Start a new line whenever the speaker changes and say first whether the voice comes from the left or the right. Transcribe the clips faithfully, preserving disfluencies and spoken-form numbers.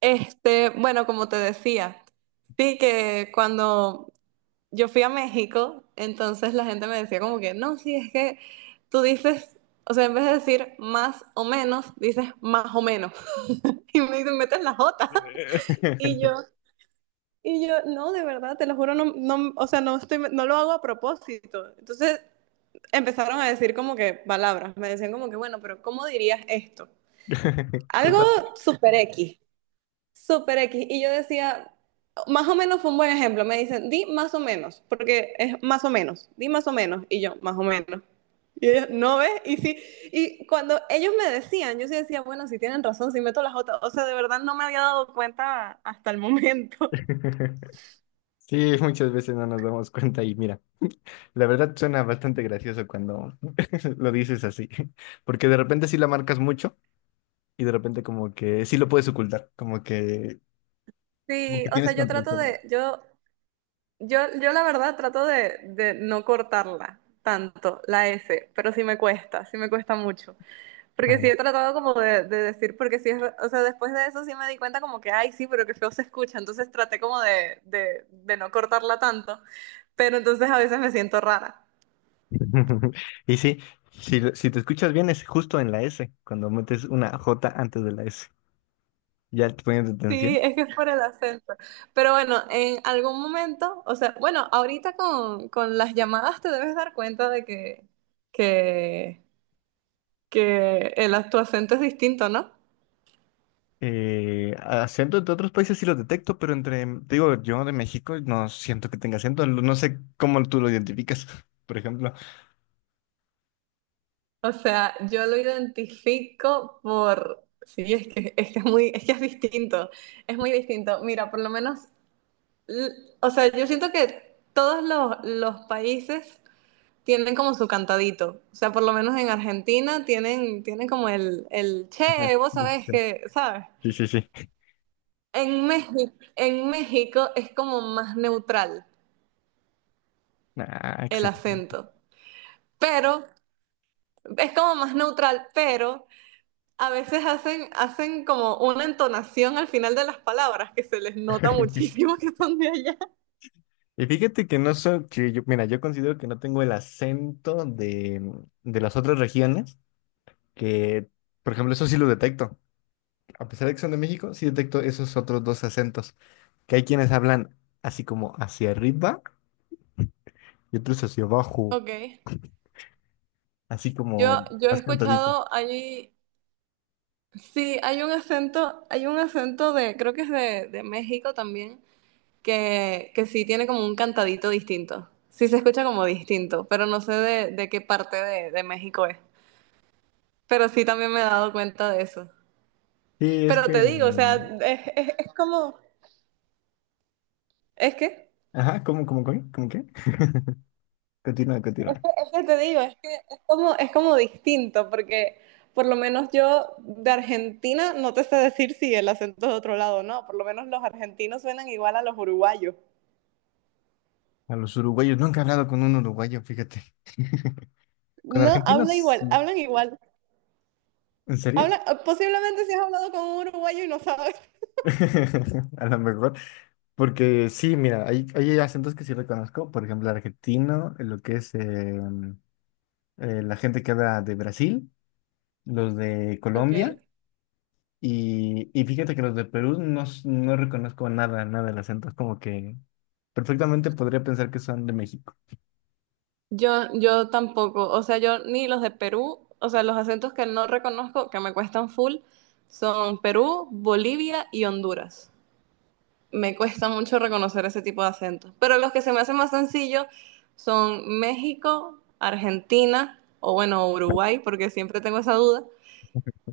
right: Este, bueno, como te decía, sí que cuando yo fui a México, entonces la gente me decía como que, no, sí, es que tú dices, o sea, en vez de decir más o menos, dices más o menos. Y me dicen, metes la jota. Y yo, y yo, no, de verdad, te lo juro, no, no, o sea, no estoy, no lo hago a propósito. Entonces empezaron a decir como que palabras, me decían como que, bueno, pero ¿cómo dirías esto? Algo
left: Justo-
right: super X. Súper X. Y yo decía, más o menos fue un buen ejemplo. Me dicen, di más o menos, porque es más o menos, di más o menos. Y yo, más o menos. Y ellos, ¿no ves? Y sí. Y cuando ellos me decían, yo sí decía, bueno, si tienen razón, si meto las otras. O sea, de verdad no me había dado cuenta hasta el momento.
left: Sí, muchas veces no nos damos cuenta y mira, la verdad suena bastante gracioso cuando lo dices así, porque de repente sí la marcas mucho y de repente como que sí lo puedes ocultar, como que, como
right: Sí,
left: que
right: o sea,
left: tienes
right: yo
left: control
right: trato
left: sobre eso.
right: de, yo, yo, yo la verdad trato de, de no cortarla tanto, la S, pero sí me cuesta, sí me cuesta mucho. Porque sí
left: Ajá.
right: he tratado como de, de decir, porque sí es, o sea, después de eso sí me di cuenta como que, ay, sí, pero que feo se escucha, entonces traté como de, de, de no cortarla tanto, pero entonces a veces me siento rara.
left: Y sí, si, lo- si te escuchas bien es justo en la S, cuando metes una J antes de la S, ya te poniendo
right: Sí,
left: atención.
right: es que es por el acento. Pero bueno, en algún momento, o sea, bueno, ahorita con, con las llamadas te debes dar cuenta de que, que, que el, tu acento es distinto, ¿no?
left: Eh, acento entre otros países sí lo detecto, pero entre, te digo, yo de México no siento que tenga acento, no no sé cómo tú lo identificas, por ejemplo.
right: O sea, yo lo identifico por... Sí, es que, es que es muy, es que es distinto, es muy distinto. Mira, por lo menos, l- o sea, yo siento que todos los, los países tienen como su cantadito. O sea, por lo menos en Argentina tienen, tienen como el, el, che, vos sabés que, ¿sabes?
left: Sí, sí, sí.
right: En México, en México es como más neutral
left: Ah,
right: el
left: excelente.
right: acento, pero es como más neutral, pero a veces hacen, hacen como una entonación al final de las palabras que se les nota muchísimo que son de allá.
left: Y fíjate que no soy, que yo, mira, yo considero que no tengo el acento de, de las otras regiones, que, por ejemplo, eso sí lo detecto. A pesar de que son de México, sí detecto esos otros dos acentos, que hay quienes hablan así como hacia arriba y otros hacia abajo,
right: Ok,
left: así
right: yo,
left: como
right: yo he
left: más cantadito.
right: escuchado allí, sí, hay un acento, hay un acento de, creo que es de, de México también, que, que sí tiene como un cantadito distinto. Sí se escucha como distinto, pero no sé de, de qué parte de, de México es. Pero sí también me he dado cuenta de eso.
left: Sí, es
right: Pero te
left: que...
right: digo, o sea,
left: mm,
right: es, es, es como, ¿es que?
left: Ajá, ¿cómo, cómo, cómo, cómo qué? Continúa, continúa.
right: Que te digo, es que es como, es como distinto, porque por lo menos yo de Argentina no te sé decir si el acento es de otro lado o no, por lo menos los argentinos suenan igual a los uruguayos.
left: A los uruguayos, nunca he hablado con un uruguayo, fíjate. Con
right: No,
left: argentinos,
right: habla igual,
left: sí.
right: hablan igual.
left: ¿En serio?
right: Habla, posiblemente si has hablado con un uruguayo y no sabes.
left: A lo mejor. Porque sí, mira, hay, hay acentos que sí reconozco. Por ejemplo, el argentino, eh, lo que es eh, eh, la gente que habla de Brasil, los de Colombia.
right: Okay.
left: Y, y fíjate que los de Perú no, s- no reconozco nada, nada del acento. Es como que perfectamente podría pensar que son de México.
right: Yo, yo tampoco, o sea, yo ni los de Perú, o sea, los acentos que no reconozco, que me cuestan full, son Perú, Bolivia y Honduras. Me cuesta mucho reconocer ese tipo de acentos. Pero los que se me hacen más sencillos son México, Argentina o bueno, Uruguay, porque siempre tengo esa duda,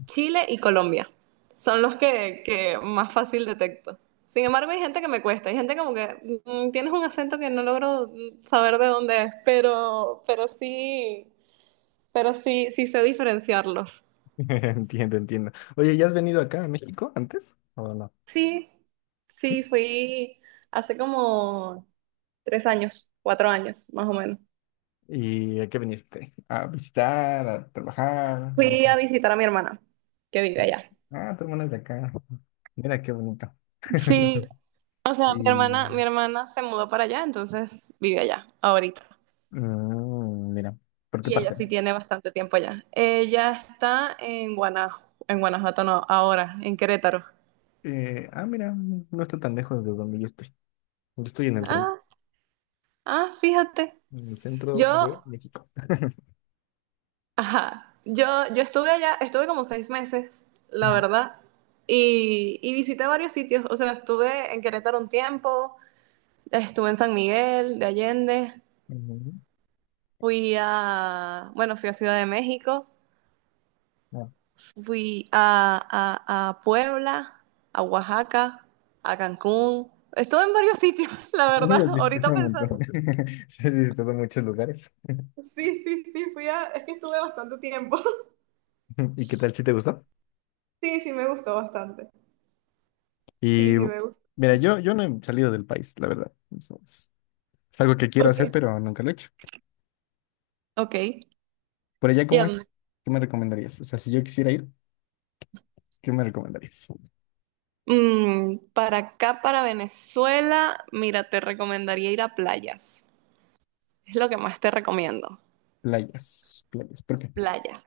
right: Chile y Colombia. Son los que, que más fácil detecto. Sin embargo, hay gente que me cuesta, hay gente como que mm, tienes un acento que no logro mm, saber de dónde es, pero, pero sí, pero sí, sí sé diferenciarlos.
left: Entiendo, entiendo. Oye, ¿ya has venido acá a México antes? ¿O no?
right: Sí,
left: Sí.
right: sí, fui hace como tres años, cuatro años, más o menos.
left: ¿Y a qué viniste? ¿A visitar, a trabajar? No.
right: Fui a visitar a mi hermana, que vive allá.
left: Ah, tu hermana es de acá. Mira qué bonito.
right: Sí, o sea, mi hermana, mi
left: Y...
right: hermana se mudó para allá, entonces vive allá, ahorita.
left: Mm, mira, ¿por qué
right: Y ella
left: parte?
right: sí tiene bastante tiempo allá. Ella está en Guanajuato, en Guanajuato no, ahora, en Querétaro.
left: Eh, ah, mira, no está tan lejos de donde yo estoy. Yo estoy en el, cen-
right: Ah, ah, fíjate.
left: en el centro
right: Yo,
left: de México.
right: ajá, yo, yo estuve allá, estuve como seis meses, la
left: Mm,
right: verdad, y, y visité varios sitios. O sea, estuve en Querétaro un tiempo, estuve en San Miguel de Allende.
left: mm,
right: Fui a, bueno, fui a Ciudad de México,
left: ah,
right: fui a, a- a Puebla, a Oaxaca, a Cancún. Estuve en varios sitios, la verdad,
left: has
right: ahorita
left: visitado un montón.
right: pensando.
left: Sí, has visitado muchos lugares.
right: Sí, sí, sí, fui a, es que estuve bastante tiempo.
left: ¿Y qué tal si te gustó?
right: Sí, sí, me gustó bastante. Sí,
left: Y
right: sí, me gustó.
left: mira, yo, yo no he salido del país, la verdad. Eso es algo que quiero hacer,
right: Ok.
left: pero nunca lo he hecho.
right: Ok.
left: Por allá,
right: ¿Y
left: ¿cómo
right: a
left: es?
right: dónde?
left: ¿Qué me recomendarías? O sea, si yo quisiera ir, ¿qué me recomendarías?
right: Mm, para acá, para Venezuela, mira, te recomendaría ir a playas. Es lo que más te recomiendo.
left: Playas, playas. ¿Por qué?
right: Playas,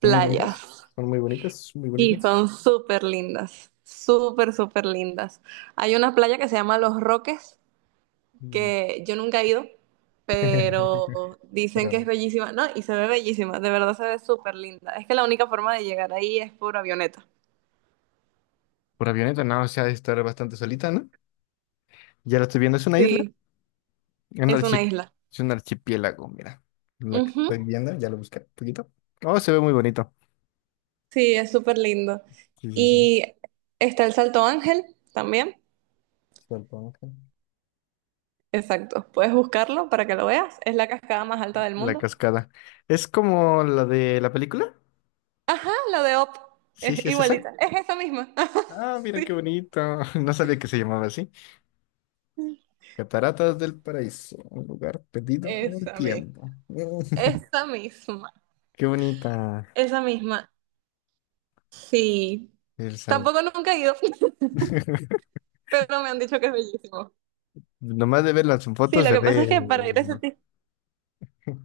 left: ¿Son muy
right: playas.
left: bonitas? ¿Son muy bonitas? ¿Muy
right: Y
left: bonitas?
right: son súper lindas, súper, súper lindas. Hay una playa que se llama Los Roques,
left: Mm.
right: que yo nunca he ido, pero dicen que es
left: Pero
right: bellísima, ¿no? Y se ve bellísima, de verdad se ve súper linda. Es que la única forma de llegar ahí es por avioneta.
left: por avioneta, no, o sea, ha de estar bastante solita, ¿no? Ya la estoy viendo, es una isla,
right: Sí,
left: un
right: es una
left: archi-
right: isla.
left: es un archipiélago, mira. La que
right: Ujú.
left: estoy viendo, ya lo busqué un poquito. Oh, se ve muy bonito.
right: Sí, es súper lindo.
left: Sí, sí, sí.
right: Y está el Salto Ángel también.
left: Supongo.
right: Exacto, puedes buscarlo para que lo veas. Es la cascada más alta del
left: La
right: mundo.
left: cascada. ¿Es como la de la película?
right: Ajá, la de Op,
left: Sí,
right: es
left: sí, es esa.
right: igualita, es esa misma.
left: Ah, mira qué
right: Sí.
left: bonito. No sabía que se llamaba así. Cataratas del Paraíso, un lugar perdido en el
right: Esa misma.
left: tiempo. Mm,
right: Esa misma,
left: qué bonita.
right: esa misma. Sí.
left: El sal-
right: Tampoco nunca he ido, pero me han dicho que es bellísimo.
left: Nomás de verlas en
right: Sí,
left: fotos
right: lo
left: se
right: que pasa es
left: ve...
right: que para ir a ese tipo...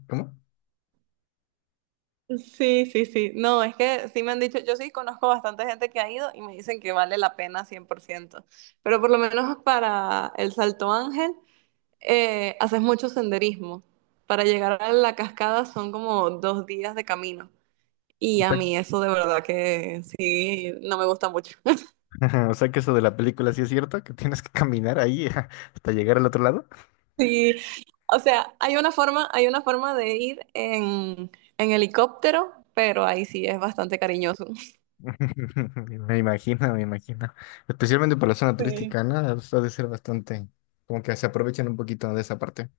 left: ¿Cómo?
right: Sí, sí, sí. No, es que sí me han dicho, yo sí conozco bastante gente que ha ido y me dicen que vale la pena cien por ciento. Pero por lo menos para el Salto Ángel eh, haces mucho senderismo. Para llegar a la cascada son como dos días de camino. Y
left: O
right: a
left: sea,
right: mí eso de verdad que sí, no me gusta mucho.
left: o sea que eso de la película sí es cierto, que tienes que caminar ahí hasta llegar al otro lado.
right: Sí, o sea, hay una forma, hay una forma de ir en, en helicóptero, pero ahí sí es bastante cariñoso.
left: Me imagino, me imagino. Especialmente para la zona
right: Sí,
left: turística, ¿no? O ha de ser bastante, como que se aprovechan un poquito de esa parte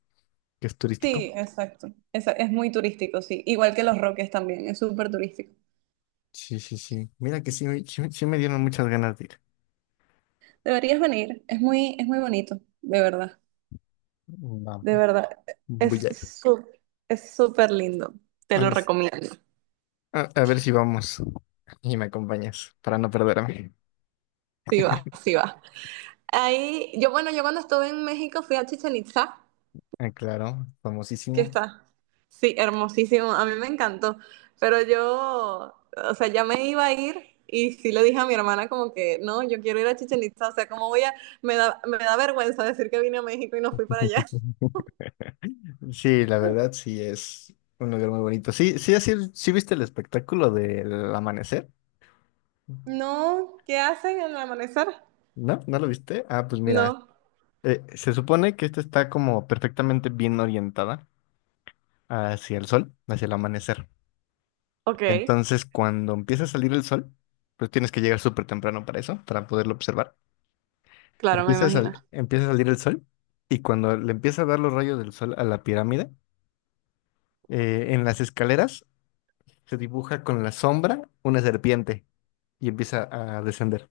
left: que es turístico.
right: sí, exacto. Esa- Es, muy turístico, sí. Igual que Los Roques también, es súper turístico.
left: Sí, sí, sí. Mira que sí, me- sí, sí me dieron muchas ganas de ir.
right: Deberías venir, es muy, es muy bonito, de verdad.
left: Vamos,
right: De verdad,
left: voy
right: es
left: a ir.
right: su- es súper lindo. Te
left: A
right: lo
left: ver, s-
right: recomiendo.
left: a, a ver si vamos y me acompañas para no perderme.
right: Sí va, sí va. Ahí, yo bueno, yo cuando estuve en México fui a Chichen Itza.
left: Ah, claro,
right: ¿Qué
left: famosísimo.
right: está? Sí, hermosísimo. A mí me encantó. Pero yo, o sea, ya me iba a ir y sí le dije a mi hermana como que, no, yo quiero ir a Chichen Itza. O sea, ¿cómo voy a...? Me da, me da vergüenza decir que vine a México y no fui para allá.
left: Sí, la verdad, sí es un lugar muy bonito. Sí, sí, así, sí viste el espectáculo del amanecer.
right: No, ¿qué hacen al amanecer?
left: ¿No? ¿No lo viste? Ah, pues mira,
right: No.
left: Eh, se supone que esta está como perfectamente bien orientada hacia el sol, hacia el amanecer.
right: Ok,
left: Entonces, cuando empieza a salir el sol, pues tienes que llegar súper temprano para eso, para poderlo observar.
right: claro, me
left: Empieza a,
right: imagino.
left: sal- empieza a salir el sol y cuando le empieza a dar los rayos del sol a la pirámide, eh, en las escaleras se dibuja con la sombra una serpiente y empieza a descender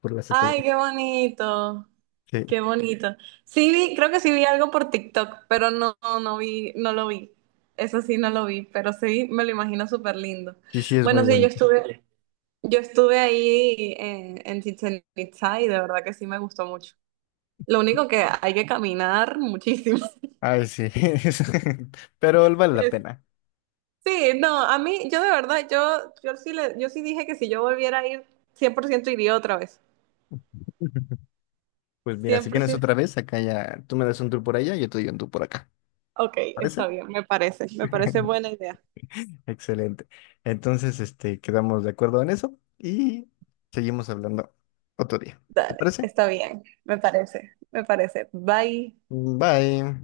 left: por las
right: Ay,
left: escaleras.
right: qué bonito.
left: Sí,
right: Qué bonito. Sí vi, creo que sí vi algo por TikTok, pero no, no, no vi, no lo vi. Eso sí no lo vi, pero sí me lo imagino súper lindo.
left: sí, sí, es muy
right: Bueno, sí, yo
left: bonito.
right: estuve, yo estuve ahí eh, en Chichen Itza y de verdad que sí me gustó mucho. Lo único que hay que caminar muchísimo.
left: Ay, sí, es- pero vale la pena.
right: Sí, no, a mí, yo de verdad, yo, yo sí le, yo sí dije que si yo volviera a ir, cien por ciento iría otra vez.
left: Pues mira,
right: Cien
left: si
right: por
left: vienes
right: ciento.
left: otra vez, acá ya tú me das un tour por allá y yo te doy un tour por acá.
right: Ok,
left: ¿Parece?
right: está bien, me parece, me parece buena idea.
left: Excelente. Entonces, este, quedamos de acuerdo en eso y seguimos hablando otro día. ¿Te
right: Dale,
left: parece?
right: está bien, me parece, me parece. Bye.
left: Bye.